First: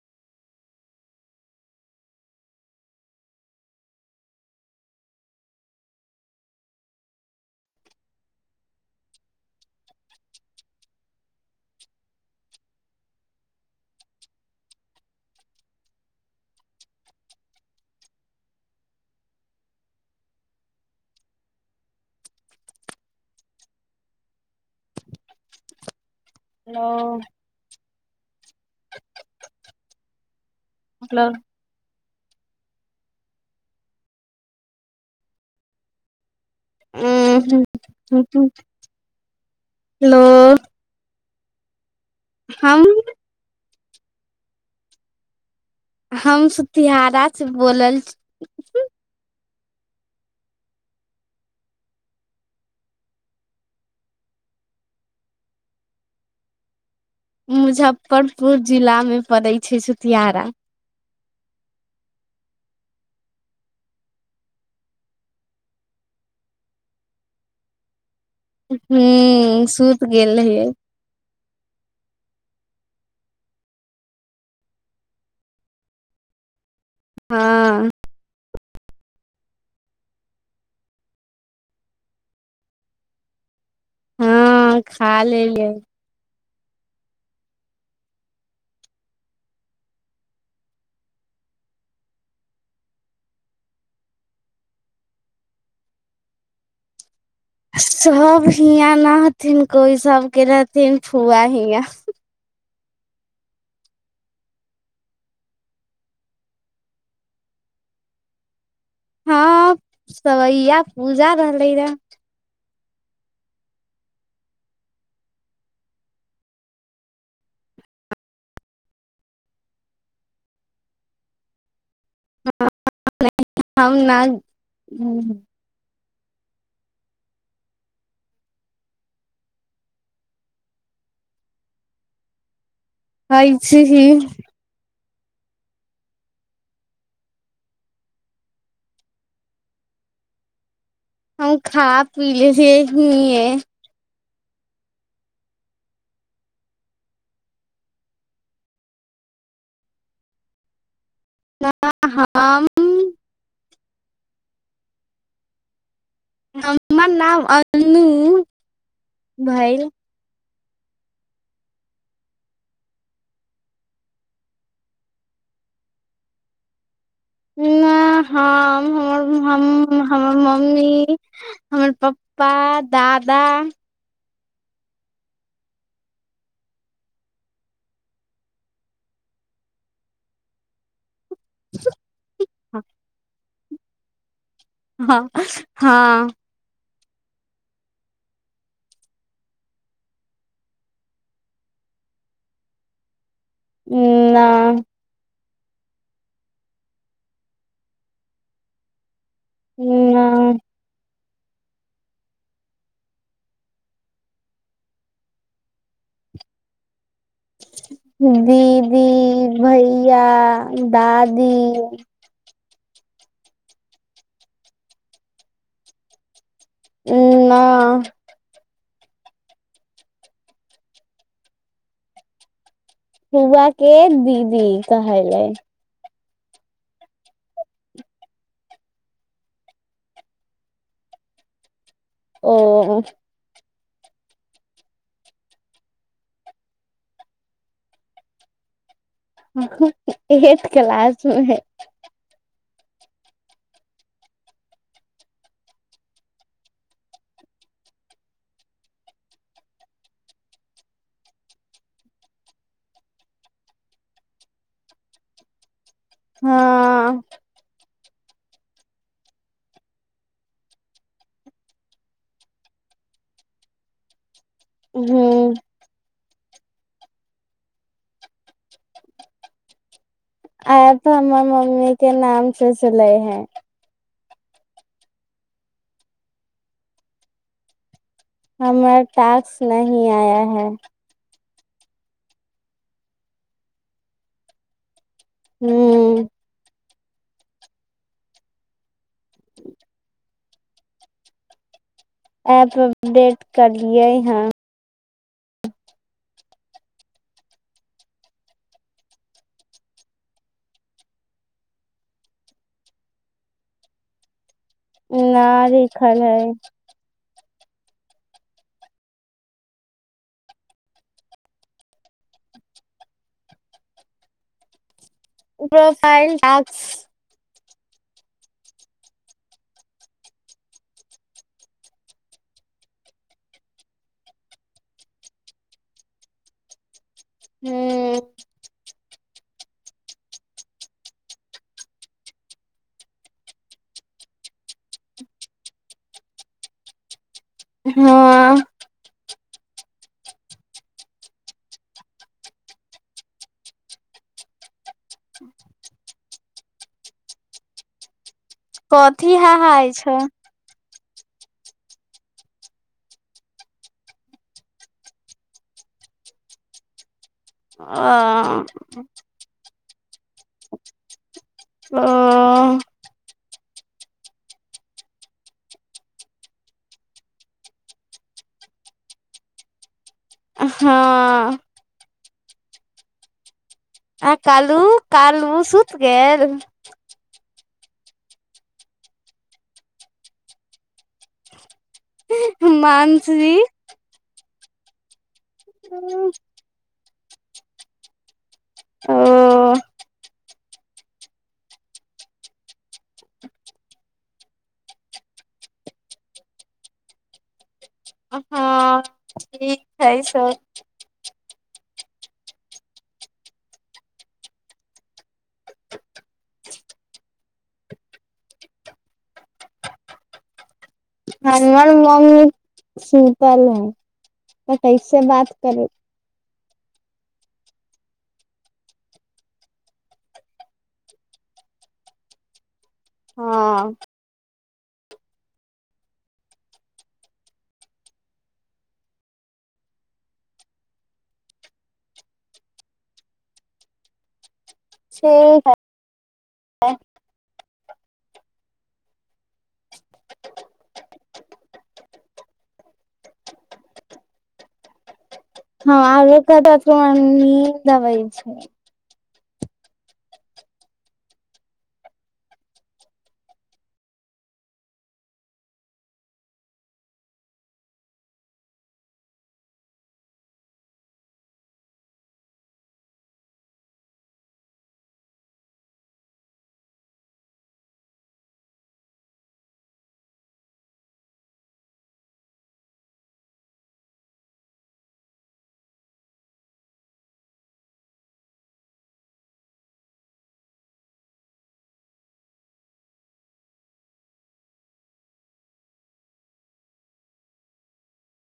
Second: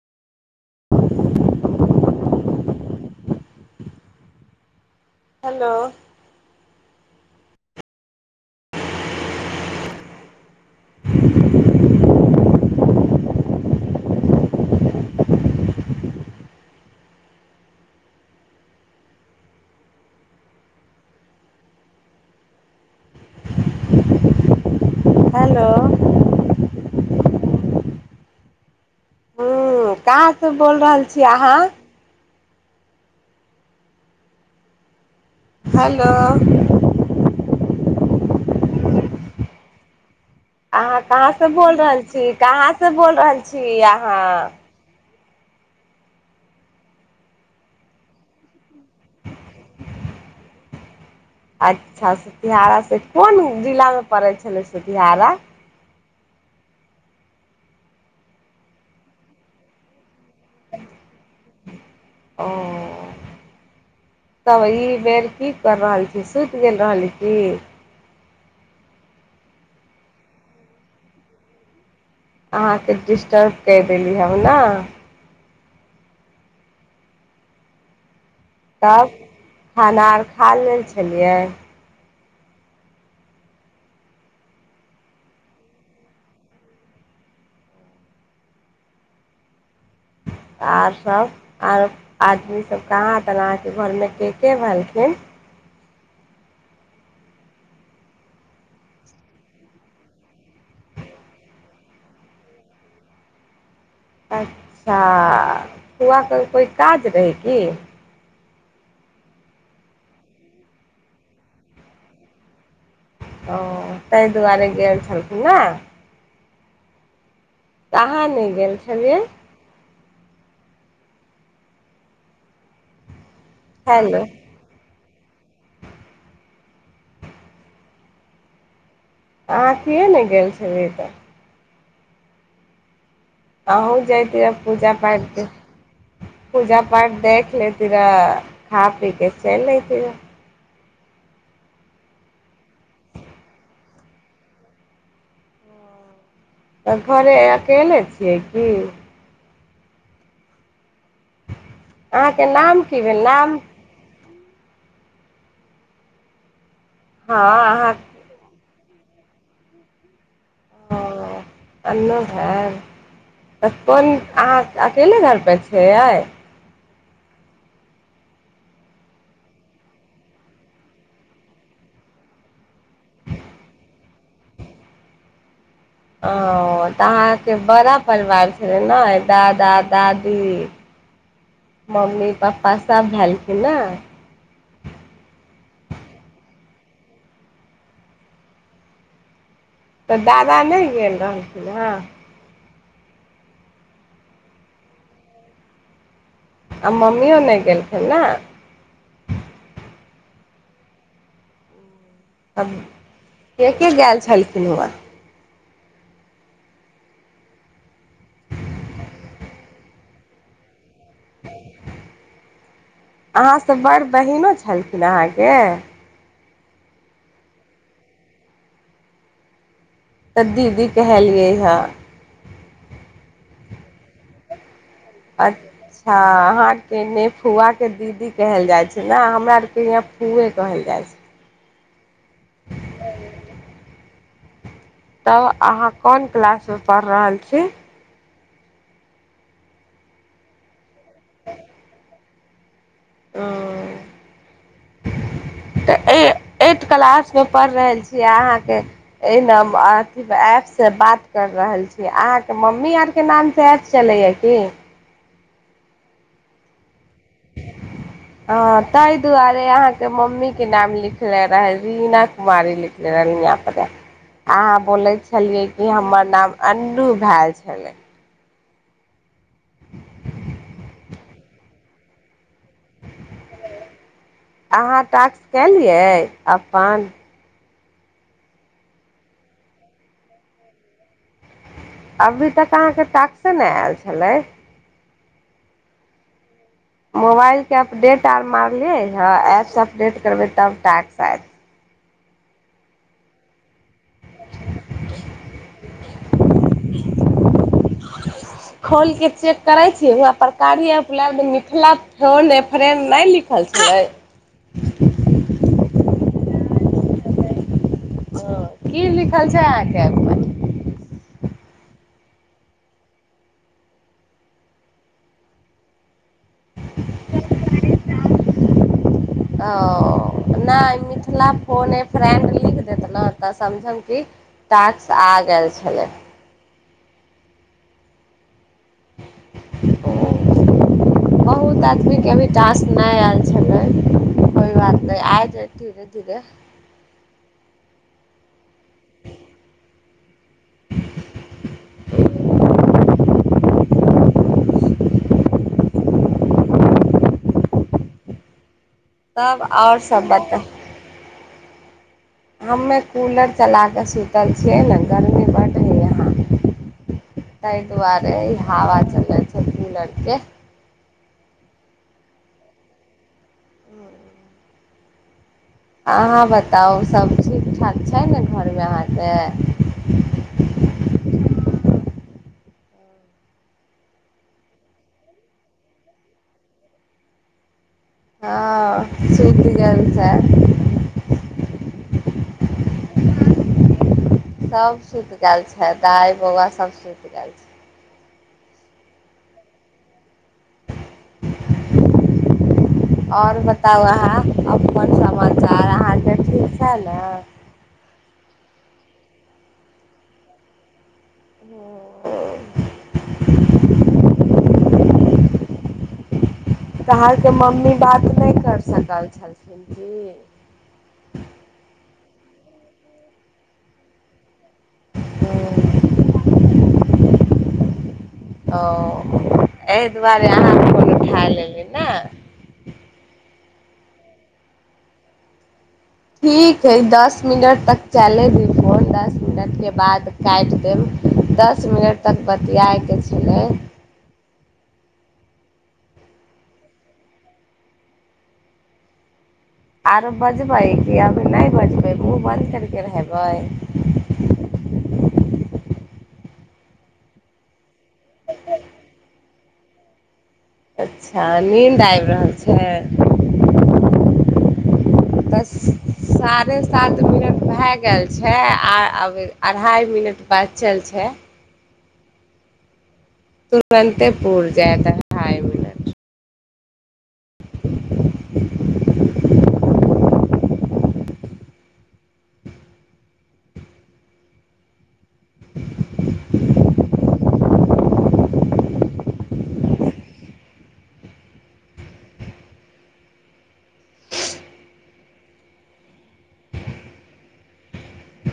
Hello hello ह क से बोल रहल छी मतलब अहाँ हेलो ह ह ह अहाँ कहाँ से बोल रहल छी ज कहाँ हम से बोल रहल छी ियाहाँ हम सुतिियहारा से बोलल छी अच्छा सतिियहारासँ कोन जिलामे पड़ै छलै सतियहारा। मुजफ्फरपुर जिलामे पड़ै छै सुतियारा ओ तब ई बेर की कर रहल छी सुति गेल रहली कि हु सुत गेल रहिय। अहाँके डिस्टर्ब क देली हम ना हँ। तब खाना अर खा लेल छलियै। हँ खा लेलियै आओर सभ आर आदमीसभ कहाँ तनि अहाँके घरमे के के भेलखिन। सब हियाँ नहथिन कोइ सबके रहथिन फुआ हियाँ। अच्छा कुआके कोइ काज रहै की। हँ सवैया पूजा रहलै रहा। ओ तै दुआरे गेलर छलखिन ने त अहाँ नहि गेल छलियै। खाय हम ले नहि ह। अहाँथिए ने गेल छबी तऽ। आ ऐसे ह ही जाइतिय पूजा पाठ। पूजा पाठ देख लेती रहऽ खा पी के चलि अेती रहऽ। हम खा पी ले छ घए तऽ घरे अकेले छियै की। अहाँके नाम हम की भेल नाम। ह हमर हँ नाम अहाँ अनू। भैल ओ अन्नो घर तऽ कोन अहाँ अकेले घरपर छियै आय हम हमर हम हमर मम्मी हमर पप्पा दादा ओ तऽ अहाँके बड़ा परिवार छलै ने दादा दादी मम्मी पप्पा सब भेल। ना। हँ हँ तऽ दादा नहि गेल रहलखिन हेँ ह न आ मम्मीो नहि गेलखिन ने ह आ केके ग छलखिन हरा दीदी भैया दादी अहाँसभ बड़ बहीनो छलखिन अहाँके ह न। त दीदी कहलियैहा सुुआ के दीदी। त हाय लै। अच्छ अहाँ आरके ने फुआके दीदी कहल जाइ छै ने हमरा आरके यहाँ फूए कहल जाइ छै ओ। तब अहाँ कोन क्लासमे पढ़ि रहल छी एट क्लास स हे ह तऽ एट क्लासमे पढ़ रहल छीयै अहाँके ए अथी एपसँ बात कर रहल छीय अहाँके मम्मी आरके नामसँ एप चलैए की हँ। हँ ताहि दुआरे अहाँके मम्मीके नाम लिखले रह रीना कुमारी लिखले रह यहाँपर आहाँ बोले ह छलियै कि हमर नाम अन्नू भेल छलै। एप त हमर मम्मी के नाम से चलैया अहाँ टास्क केलियै अपन [unintelligible] अभी तक अहाँके टाक्से नहि आयल छलै हू। मोबाइल के अपडेट आर मारलिय। हँ एप्स अपडेट करबे तब टास्क आयत। एप अपडेट करलियै हन। खोल के चेक करै छी वहाँ कार्य एप पर मिथिला फोन ए फ्रेंड नहि लिखल छलय न लिखल है। अच्छा की लिखल छै अहाँके एप पर प्रोफाइल टास्क ओ नहि मिथिला फोन ए फ्रेंड लिख देतहुँ तऽ समझम कि टास्क आ गेल छलै। हू ओ बहुत आदमीके अभी टास्क नहि आयल छलै कोइ बात नहि आइ जायत धीरे धीरे हँ कथी ह तब हाइ आओर छै सब बता हमे कूलर चला कऽ सुतल छियै ने गर्मी बड है यहाँ ता दुोआरे अ इ हवा चलल छल त ओ। अहाँ बताउ सभ ठीक ठाक छै ने घरमे अहाँके। हँ। आ कालू -कालू सुत गेल। हँ सुति गेल छै। मानसी सब सुइत गेल आयल छै दाइ बौआ सब सुइत सुइत गेल छै। ओ। आओर बताउ अहाँ अपन समाचार अहाँके ठीक छै ने हँ ठीक हइ सब। ह तऽरके मम्मी बात नहि कर सकल छलखिन की। सुताल। तऽ कै से बात करू। ओ एहि दुआरे अह फोन उठा लेली ने। हँ। ठीक हइ दस मिनट तक चले द फोन दस मिनटके बाद काटि देब दस मिनट तक बतियायके छलै। से ह। आर बाजबाै कि अ। नहि बचबै ओ बन्द करिके रहबै। हँ [unintelligible] दबै छै। अच्छा नीन्द आबि रहल छै तऽ साढ़े सात मिनट भए गेल छै आ अब अढ़ाइ मिनट बादचल छै। तुरन्तेपूुर जाय त हाय मिनट।